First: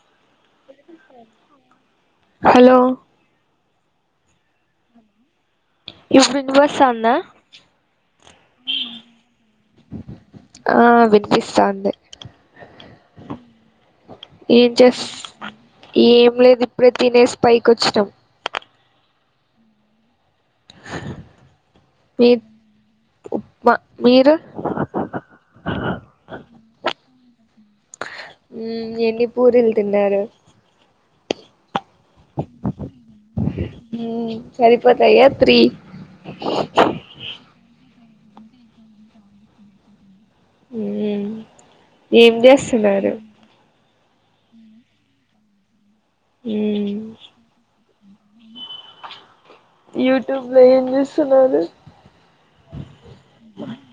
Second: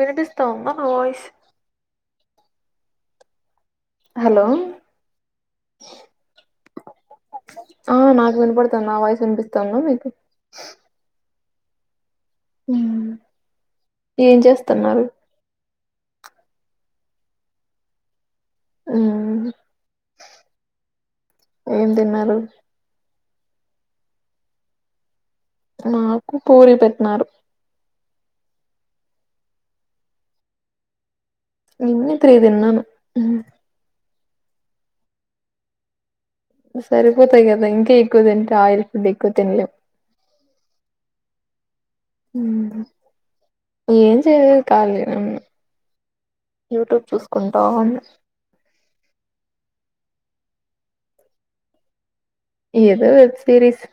వినిపిస్తాందా నా voice. Hello. Hello. ఇప్పుడు వినిపిస్తాందా ఆహ్ నాకు విన్పడ్తాంది నా వాయిస్ విన్పిస్తాందా మీకు. ఆహ్ విన్పిస్తాందీ. ఉమ్ ఏం చేస్తున్నారు. ఏం లేదు ఇప్పుడే తినేసి పైకి ఓచ్చినాం. ఉమ్ ఏం తిన్నారు. ఉప్మా మీరు. నాకు పూరీ పెట్నారు. ఉమ్ ఎన్ని పూరీలు తిన్నారు. నిన్న త్రీ తిన్నాం ఉమ్. ఊమ్ సరిపోతాయా త్రీ సరిపోతాయి కదా ఇంకా ఎక్కవ తింటే ఆయిల్ ఫుడ్ ఎక్కువ్ తిన్లేమ్. ఉమ్ ఏం చేస్తున్నారు. ఏం చేయ్లేద్ కలిగానే ఉన్న మ్మ్ యూట్యూబ్ చూస్కుంటా ఉన్న యూట్యూబ్ లో ఏం చూస్తున్నారు. ఏదో వెబ్ సిరీస్.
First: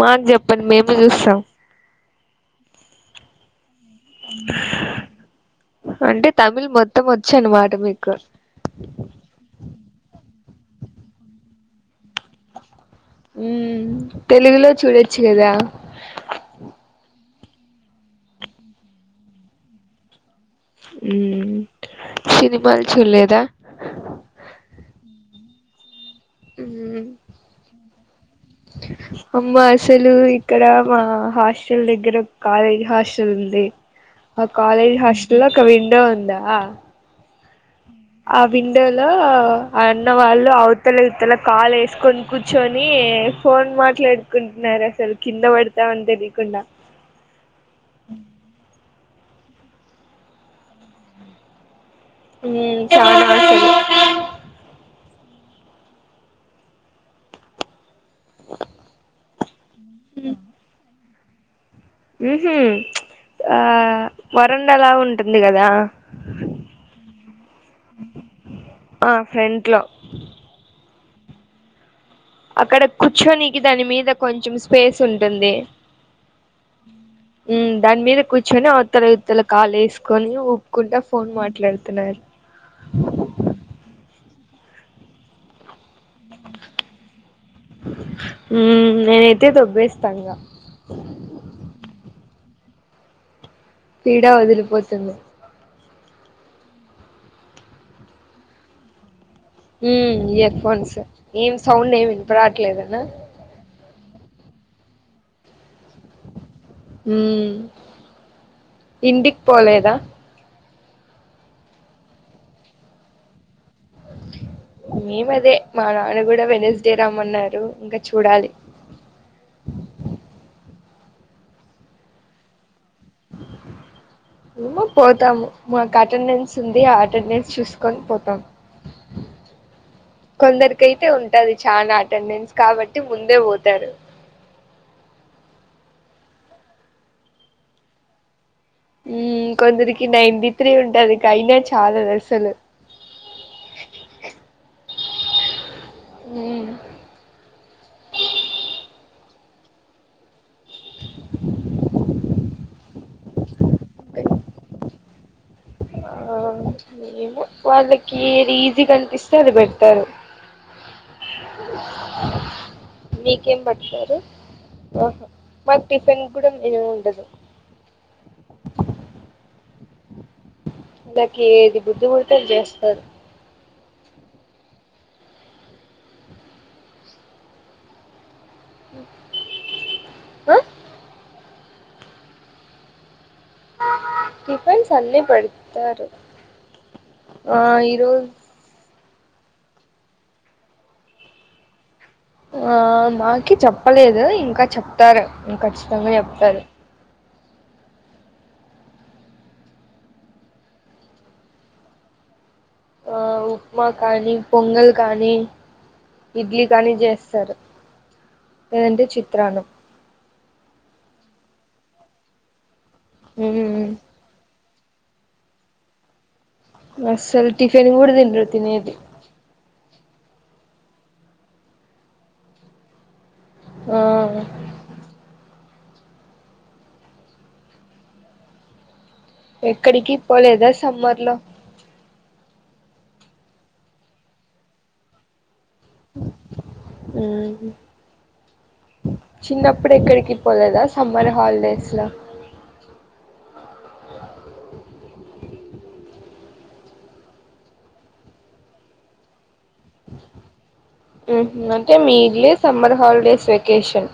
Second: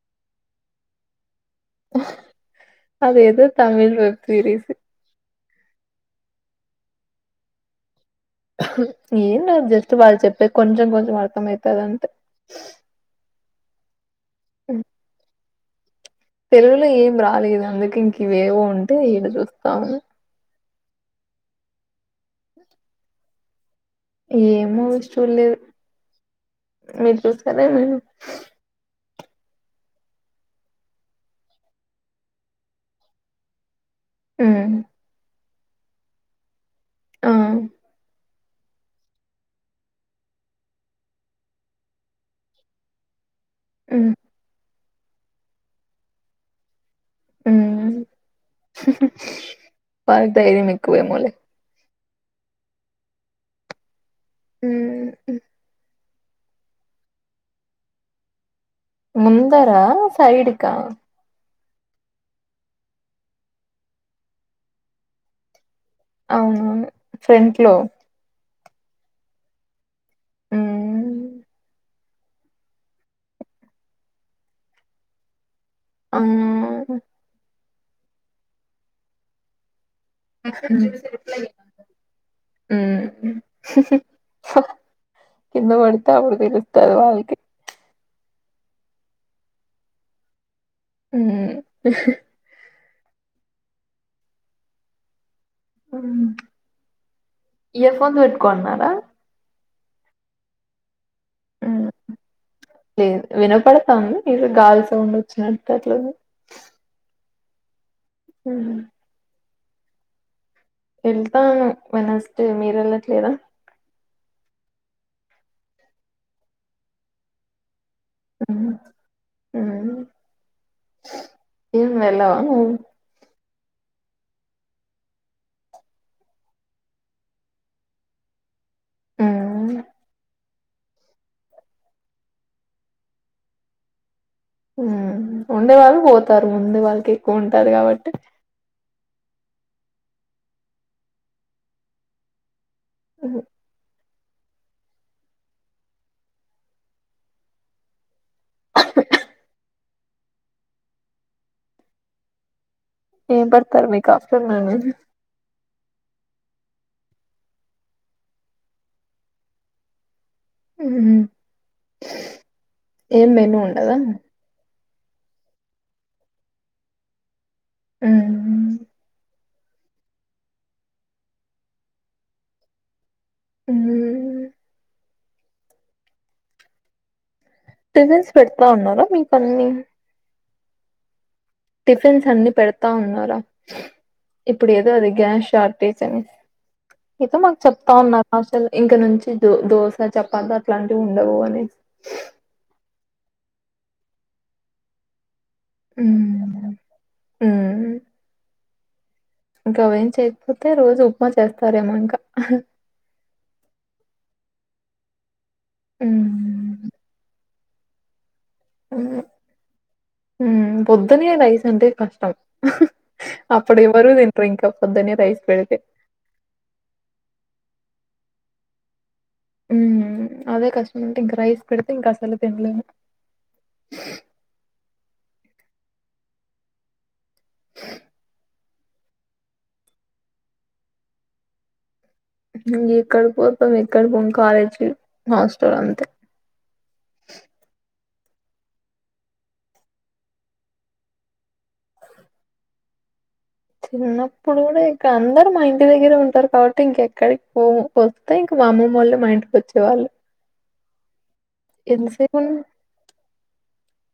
మాకు చెప్పండి మేము చూస్తాం. అది ఎదో తమిళ్ వెబ్ సీరీస్. అంటే తమిళ్ మొత్తం వచ్చి అన్నమాట మీకు ఏం లేదు జస్ట్ వాళ్ళు చెప్పే కొంచెం కొంచెం అర్థమైతాది అంతే ఉమ్ తెలుగులో ఉమ్ చూడొచ్చు కదా తెలుగులో ఏం రాలేదు. అందుకే ఇంక ఇవేవో ఉంటే ఈడ చూస్తాము. ఉమ్ సినిమాలు చూలేదా ఎం మూవీస్ చూలేదు. మ్మ్ మీరు చూసారా మీరు అమ్మ అసలు ఇక్కడ మా హాస్టల్ దగ్గర ఒక కాలేజ్ హాస్టల్ ఉంది. ఆ హ్మ్. కాలేజ్ హాస్టల్లో ఒక విండో ఉందా ఆ ఆ విండోలో ఆ అన్నవాళ్ళు అవతల ఇతల కాలు వేసుకొని కూర్చొని ఫోన్ హ్మ్. మాట్లాడుకుంటున్నారు అసలు కింద పడతామని తెలియకుండా ఉమ్ వాళ్లకు ధైర్యం ఎక్కువ ఏమోలే ఉ చానా ఆసలు హుమ్ ముందరా సైడుకా హుహుమ్ ఆ వరండలా ఉంటుంది కదా అవును ఫ్రంట్ లో ఆ ఫ్రెంట్లో అ అక్కడ కూర్చొనికి దాని మీద కొంచెం స్పేస్ ఉంటుంది. అవునా ఉమ్ దాని మీద కూర్చొని అవతల ఇవతల కాలేస్ కని ఊప్కుంటా ఫోన్ మాట్లాడుతున్నారు హా కిందపడితే అప్పుడు తెలుతాది వాళ్ళకి ఉమ్ నేనైతే దొబ్బేస్తా ఇంగా ఉమ్ పీడా వదిలిపోతుంది. ఇయర్ ఫోన్స్ పెట్టుకోన్నారా ఉ ఇయర్ ఫోన్స్ ఏం హ్మ్. సౌండ్ ఏమి వినపరాట్లేదనా స్తాంది ఏదో గాల్ సౌండ్ వచ్చినట్టు అట్లది ఉమ్ హ ఇంటికి పోలేదా వెళ్తాను వెనస్డే మీరు వెళ్ళట్లేదా మేమ అదే మా నాన్న కూడా వెనస్డే రమ్మన్నారు. ఇంకా చూడాలి ఏం వెల్లవా నువ్వు మో పోతాము మాకు అటెండెన్స్ ఉంది. ఆ అటెండెన్స్ చూసుకొని పోతాం. హు కొందరికైతే ఉంటది చాన అటెండెన్స్ కాబట్టి ముందేపోతారు. ఉ ఉండే వాళ్ళు పోతారు ముందు వాళ్ళకి ఎక్కువ ఉంటాది కాబట్టి ఉ కొందరికి నైన్టీ త్రీ ఉంటాది కైనా చాలాదు అసలు ఉ హు ఉమ్ ఏం పడత్తరు మీకు ఆఫ్టర్నూన్ ఆ ఏమో వాళ్ళకి ఏది ఈజీగా అనిపిస్తే పెట్టరు హ్మ్ ఏం మెనూ మీకేం ఉండదా? పట్టారు ఆహా మాక్ టిఫన్ కూడం ఏం ఉండదు మ్ నాకి ఏది బుద్ధి పుడితే అద్ జేస్తాను ఉ పెజెల్స్ పెడతా ఉన్నారా మీకన్ని ఆ టిఫిన్స్ అన్ని పెడతా ఉన్నారా ఇప్పుడు టిఫిన్స్ ఏదో అది అన్ని గ్యాస్ షార్టేజ్ పెడతారు అనేసి ఎతో ఆ మాక్ చెప్తా ఈరోజు ఉన్నారు అసలు ఇంక నుంచి దో దోశ చపాతి అట్లాంటివి ఉండవు అని ఆ మాకి చెప్పలేదు ఇంకా చెప్తారు ఖచ్చితంగా చెప్తారు మ్ ఇంకా అవేం చేయకపోతే రోజు ఉప్మా చేస్తారేమో ఇంకా ఆ ఉప్మా కానీ పొంగల్ కానీ ఇడ్లీ హ్మ్ కానీ చేస్తారు లేదంటే చిత్రాన్నం మ్ పొద్దునె రైస్ అంటే కష్టం అప్పుడు ఉమ్ ఎవరు తినర్ ఇంకా పొద్దున్నే రైస్ పెడితే అస్సలు టిఫిన్ కూడా తినర్ తినేది ఉమ్ అదే కష్టం అంటే ఇంకా రైస్ పెడితే ఇంకా అసలు తిన్లేము ఆ ఎక్కడికి పోలేదా సమ్మర్ లో ఎక్కడికి పోతాం ఎక్కడ పోం కాలేజీకి హాస్ మ్ చిన్నప్పుడు ఎక్కడికి పోలేదా సమ్మర్ హాలిడేస్ లో చిన్నప్పుడు కూడా ఇంకా అందరు మా ఇంటి దగ్గరే ఉంటారు కాబట్టి ఇంకెక్కడికి పోము పోతే ఇంక మా అమ్మమ్మ ఓళ్ళు మా ఇంటికి ఓచ్చే వాళ్ళు ఉ హు అంటే మీ ఇల్లే సమ్మర్ హాలిడేస్ వెకేషన్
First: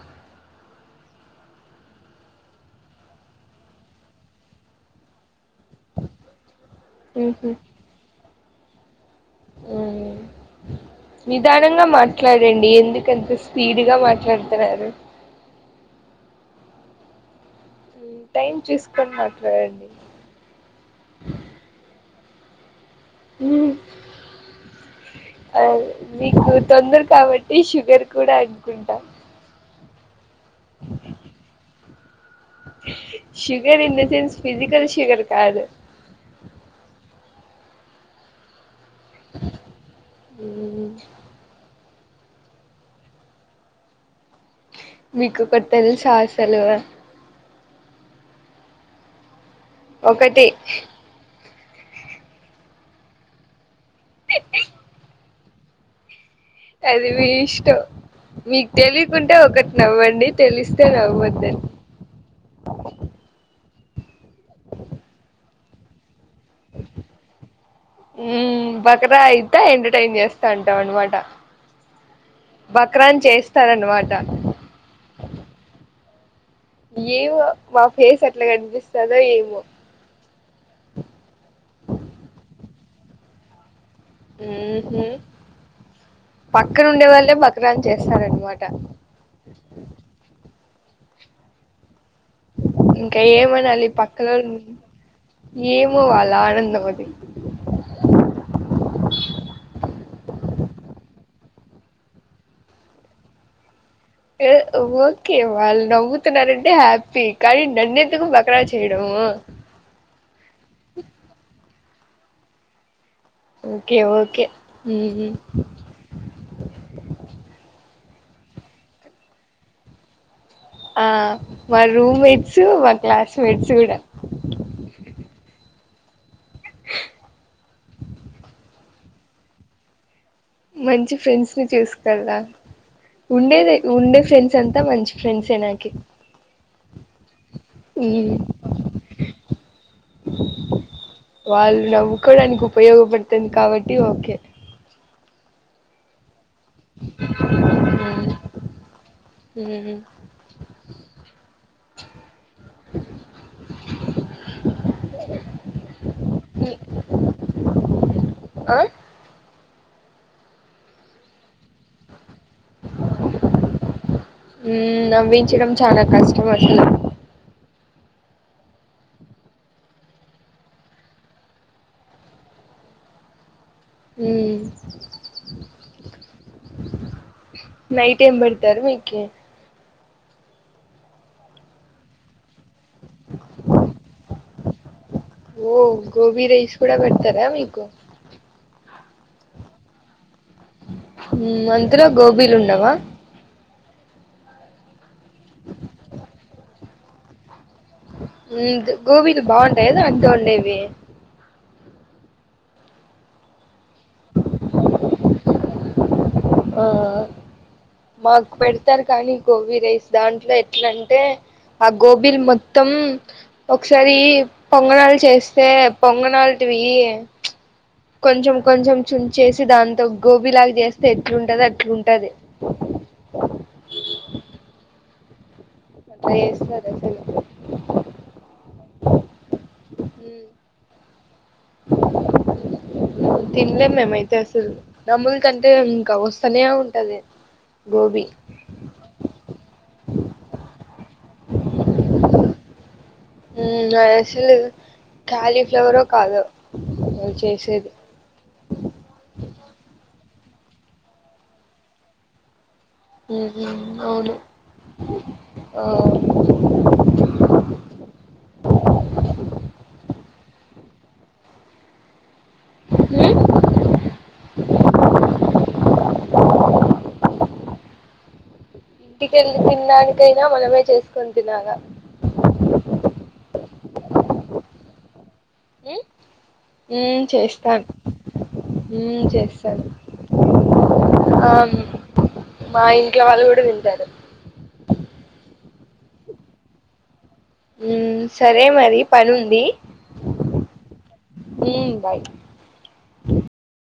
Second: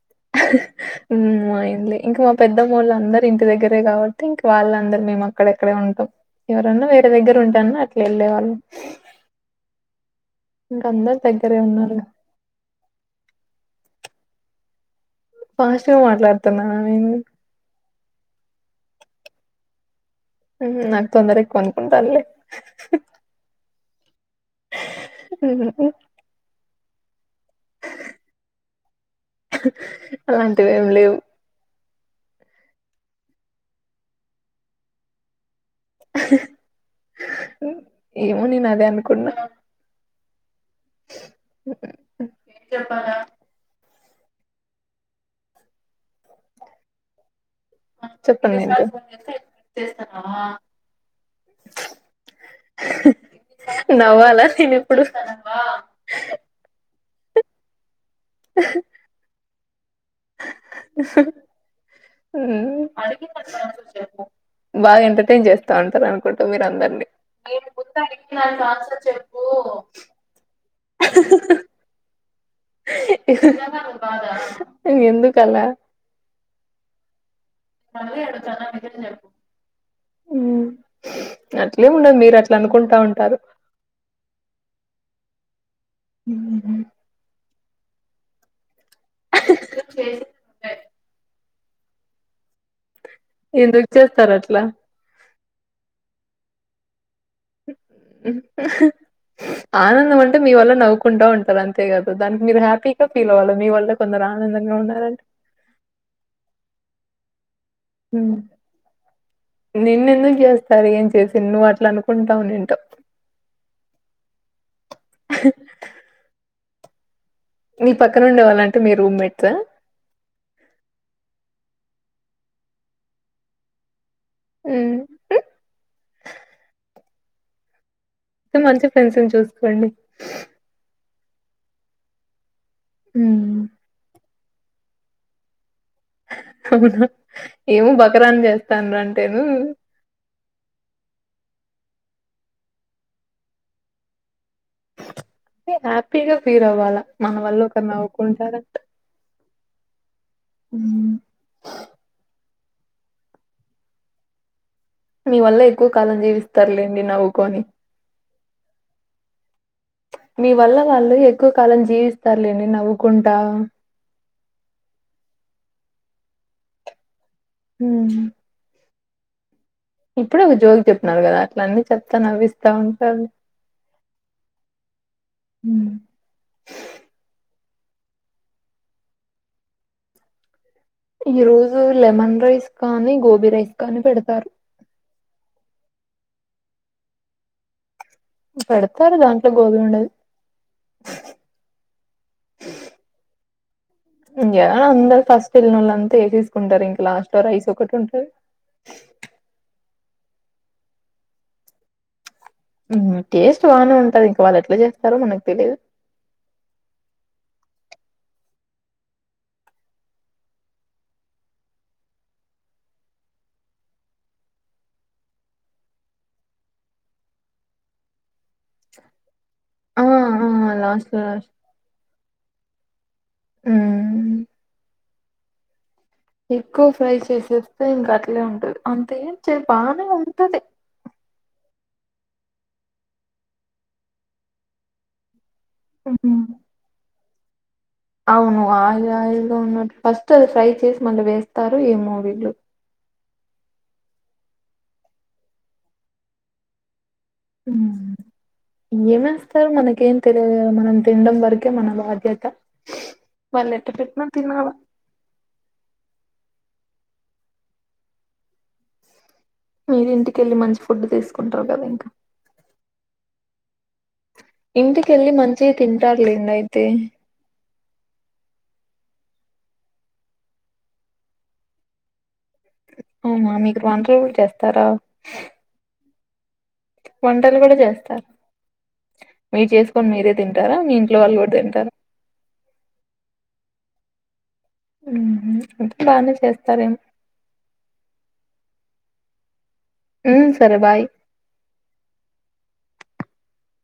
ఉమ్ మా ఇల్లే ఇంకా మా పెద్దమొళ్ళు అందరు ఇంటి దగ్గరే కాబట్టి ఇంకా వాళ్ళందరూ మేము అక్కడక్కడే ఉంటాం ఎవరన్నా వేరే దగ్గర ఉంటన్న అట్లా వెళ్ళే వాళ్ళం మ్ ఇంక అందరు దగ్గరే నిదానంగా ఉన్నారుగా మాట్లాడండి ఎందుకంత స్పీడ్ గా మాట్ డతన్నారు ఫస్ట్గా మాట్లాడుతున్నానా నేను మ్ టైం చూసుకొని మాట్లాడండి ఉ నాక్ తొందర ఎక్కువనుకుంటానులే మ్ అ హ్మ్. మీకు తొందర కాబ ఈ షుగర్ కూడా అనుకుంటా అలాంటివేం లేవు sugar in the sense physical sugar కాదు ఏమో నేను అదే అనుకున్నా మ్ ఏం చెప్పాలా మీకు ఒక్కటి తెల్సా అసలు చెప్పండి ఒకటి నవ్వాలా నేన్ ఇప్పుడు అది మీ ఇష్టం మీకు తెలియకుంటే ఒక నవ్వండి తెలిస్తే నవ్వద్దని మ్మ్ బాగా ఎంటర్టెన్ చేస్తా ఉంటారు అనుకుంట మీరు అందరినీ నేను ముందు అడిగిన దానికి మ్మ్ ఆన్సర్ బకరా చెప్పు అయితే ఎంటర్టైన్ చేస్తా అంటాం అనమాట బక్రాన్ చేస్తారనమాట ఎందుకు అలా ఏమో మా ఫేస్ అట్లా కనిపిస్తదో ఏమో అట్లెం ఉండదు మీరు అట్లా అనుకుంటా ఉంటారు హు హుమ్మ్ పక్కన ఉండే వాళ్ళే బక్రాన్ చేస్తారనమాట ఇంకా ఏమనాలి ఎందుకు చేస్తారు పక్కలో అట్లా ఏమో వాళ్ళ ఆనందం నావోదీ ఆనందం అంటే మీ వల్ల నవ్వుకుంటా ఉంటారు అంతేకదా దానికి మీరు హ్యాపీగా ఫీల్ అవ్వాలి మీ వల్ల కొందరు ఆనందంగా ఉన్నారంటే ఓకే వాళ్ళు నవ్వుతున్నారంటే హ్యాపీ కానీ నన్నెందుకు బకరా చేయడము నిన్న ఎందుకు చేస్తారు ఏం చేసి నువ్వు అట్లా అను కుంటాం ఓకే ఓకే హమ్ మీ పక్కనుండేవ్వాలంటే మీ రూమ్మెట్సా ఆ ఆ మా రూమ్ మేట్స్ మా క్లాస్ మేట్స్ కూడా హ్మ్ మంచి ఫ్రెండ్స్ చూసుకోండి మంచి ఫ్రెండ్స్ ని చూసుకెళ్దా హ్మ్. ఉండేది ఉండే ఫ్రెండ్స్ అంతా మంచి ఫ్రెండ్స్ ఏ నాకి అవునా ఏమో బకరా ఉమ్, చేస్తాను అంటేను నవ్వుకోడానికి ఉపయోగపడుతుంది కాబట్టి ఓకే హ్యాపీగా ఫీల్ అవ్వాలా మన వల్ల ఒకరు ఉమ్, నవ్వుకుంటారంట ఉమ్, ఉమ్ మీ వల్ల ఎక్కువ కాలం జీవిస్తారులేండి నవ్వుకుని హా మీ వల్ల వాళ్ళు ఎక్కువ కాలం జీవిస్తారులేడీ నవ్వుకుంటా ఉ నవ్వించడం చాలా కష్టం అస్సలు ఉమ్ ఇప్పుడే ఒక జోలికి చెప్పన్నారు కదా అట్ల అన్నీ చెస్తా నవ్విస్తా ఉంటారు ఉమ్ హ్మ్. నై ఏం పెట్టారు మీకి ఈ రోజు లెమన్ రైస్ కానీ గోబీ రైస్ కానీ పెడతారు ఓ గోబీ రైస్ కూడా పెడతారా మీకు పెడతారు దాంట్లో గోబీ ఉండదు మ్మ్ అందులో గోబీలు ఉండవా ఇంకా అందరు ఫస్ట్ ఎల్లినోలు అంతా వే తీసుకుంటారు ఇంకా లాస్ట్ లో రైస్ ఒకటి ఉంటాది గోబీలు బాగుంటాయి కదా అక్క వండేవి టేస్ట్ బానే ఉంటది ఇంక వాళ్ళు ఎట్లా చేస్తారో మనకు తెలీదు ఆహ మాకు పెడతారు కానీ గోబీ రైస్ దాంట్లో ఎట్లాంటే ఆ గోబీలు మొత్తం ఒకసారి పొంగణాలు చేస్తే పొంగణలు వి కొంచం కొంచం చు చేసి ఆ! దాంతో ఆ! గోబీలాగా చేస్తే లాస్ట్‌లో ఎట్లుంటది అట్లుంటది ఉమ్. అట్లా ఎక్కువ చేస్తారు ఫ్రై చేసేస్తే ఇంక అట్లే ఉంటది అంతే. బానే ఉంటది. అసలు తిన్లే మేమ్ అయితే అసలు నముల్. ఎందుకంటే ఇంకా హ్మ్. వస్తనే ఉంటది గోబీ ఉన్నట్డు ఫస్ట్ అది ఫ్రై చేసి మళ్ళీ వేస్తారు ఏమో వీళ్ళు ఉమ్ అసలు క్యాలీఫ్లవరో కాదో చేసేది మ్మ్ ఏమన్ సార్ మనకేం తెలియదుగాద మనం తినడం వరకే మన బాధ్యత. ఉహూ వాళ్ళు ఎట్ట పెట్టినా అవును తినాలా. ఆహ్. మీరింటికెళ్ళి మంచి ఫుడ్ తీసుకుంటారు గదా ఇంకా. ఉహూ. ఇంటికెళ్ళి మంచిగా తింటారులేండి అయితే. ఇంటికెళ్ళి తినడానికైనా మనమే చేసుకొని తినాల. వంట కూడా చేస్తారా. ఉమ్ వంటలు కూడా చేస్తాను. చేస్తారు ఉమ్ మీరు చేస్తాను చేసుకొని మీరే తింటారా మీ ఇంట్లో వాళ్ళు కూడా ఆహ్ తింటారా మా ఇంట్లో వాళ్ళు కూడా. తింటారు. ఉమ్ వంటలు బాగానే చేస్తారేమో. ఉమ్ సరే మరి పని ఉంది. ఉమ్ సరే బాయ్. మ్మ్ బాయ్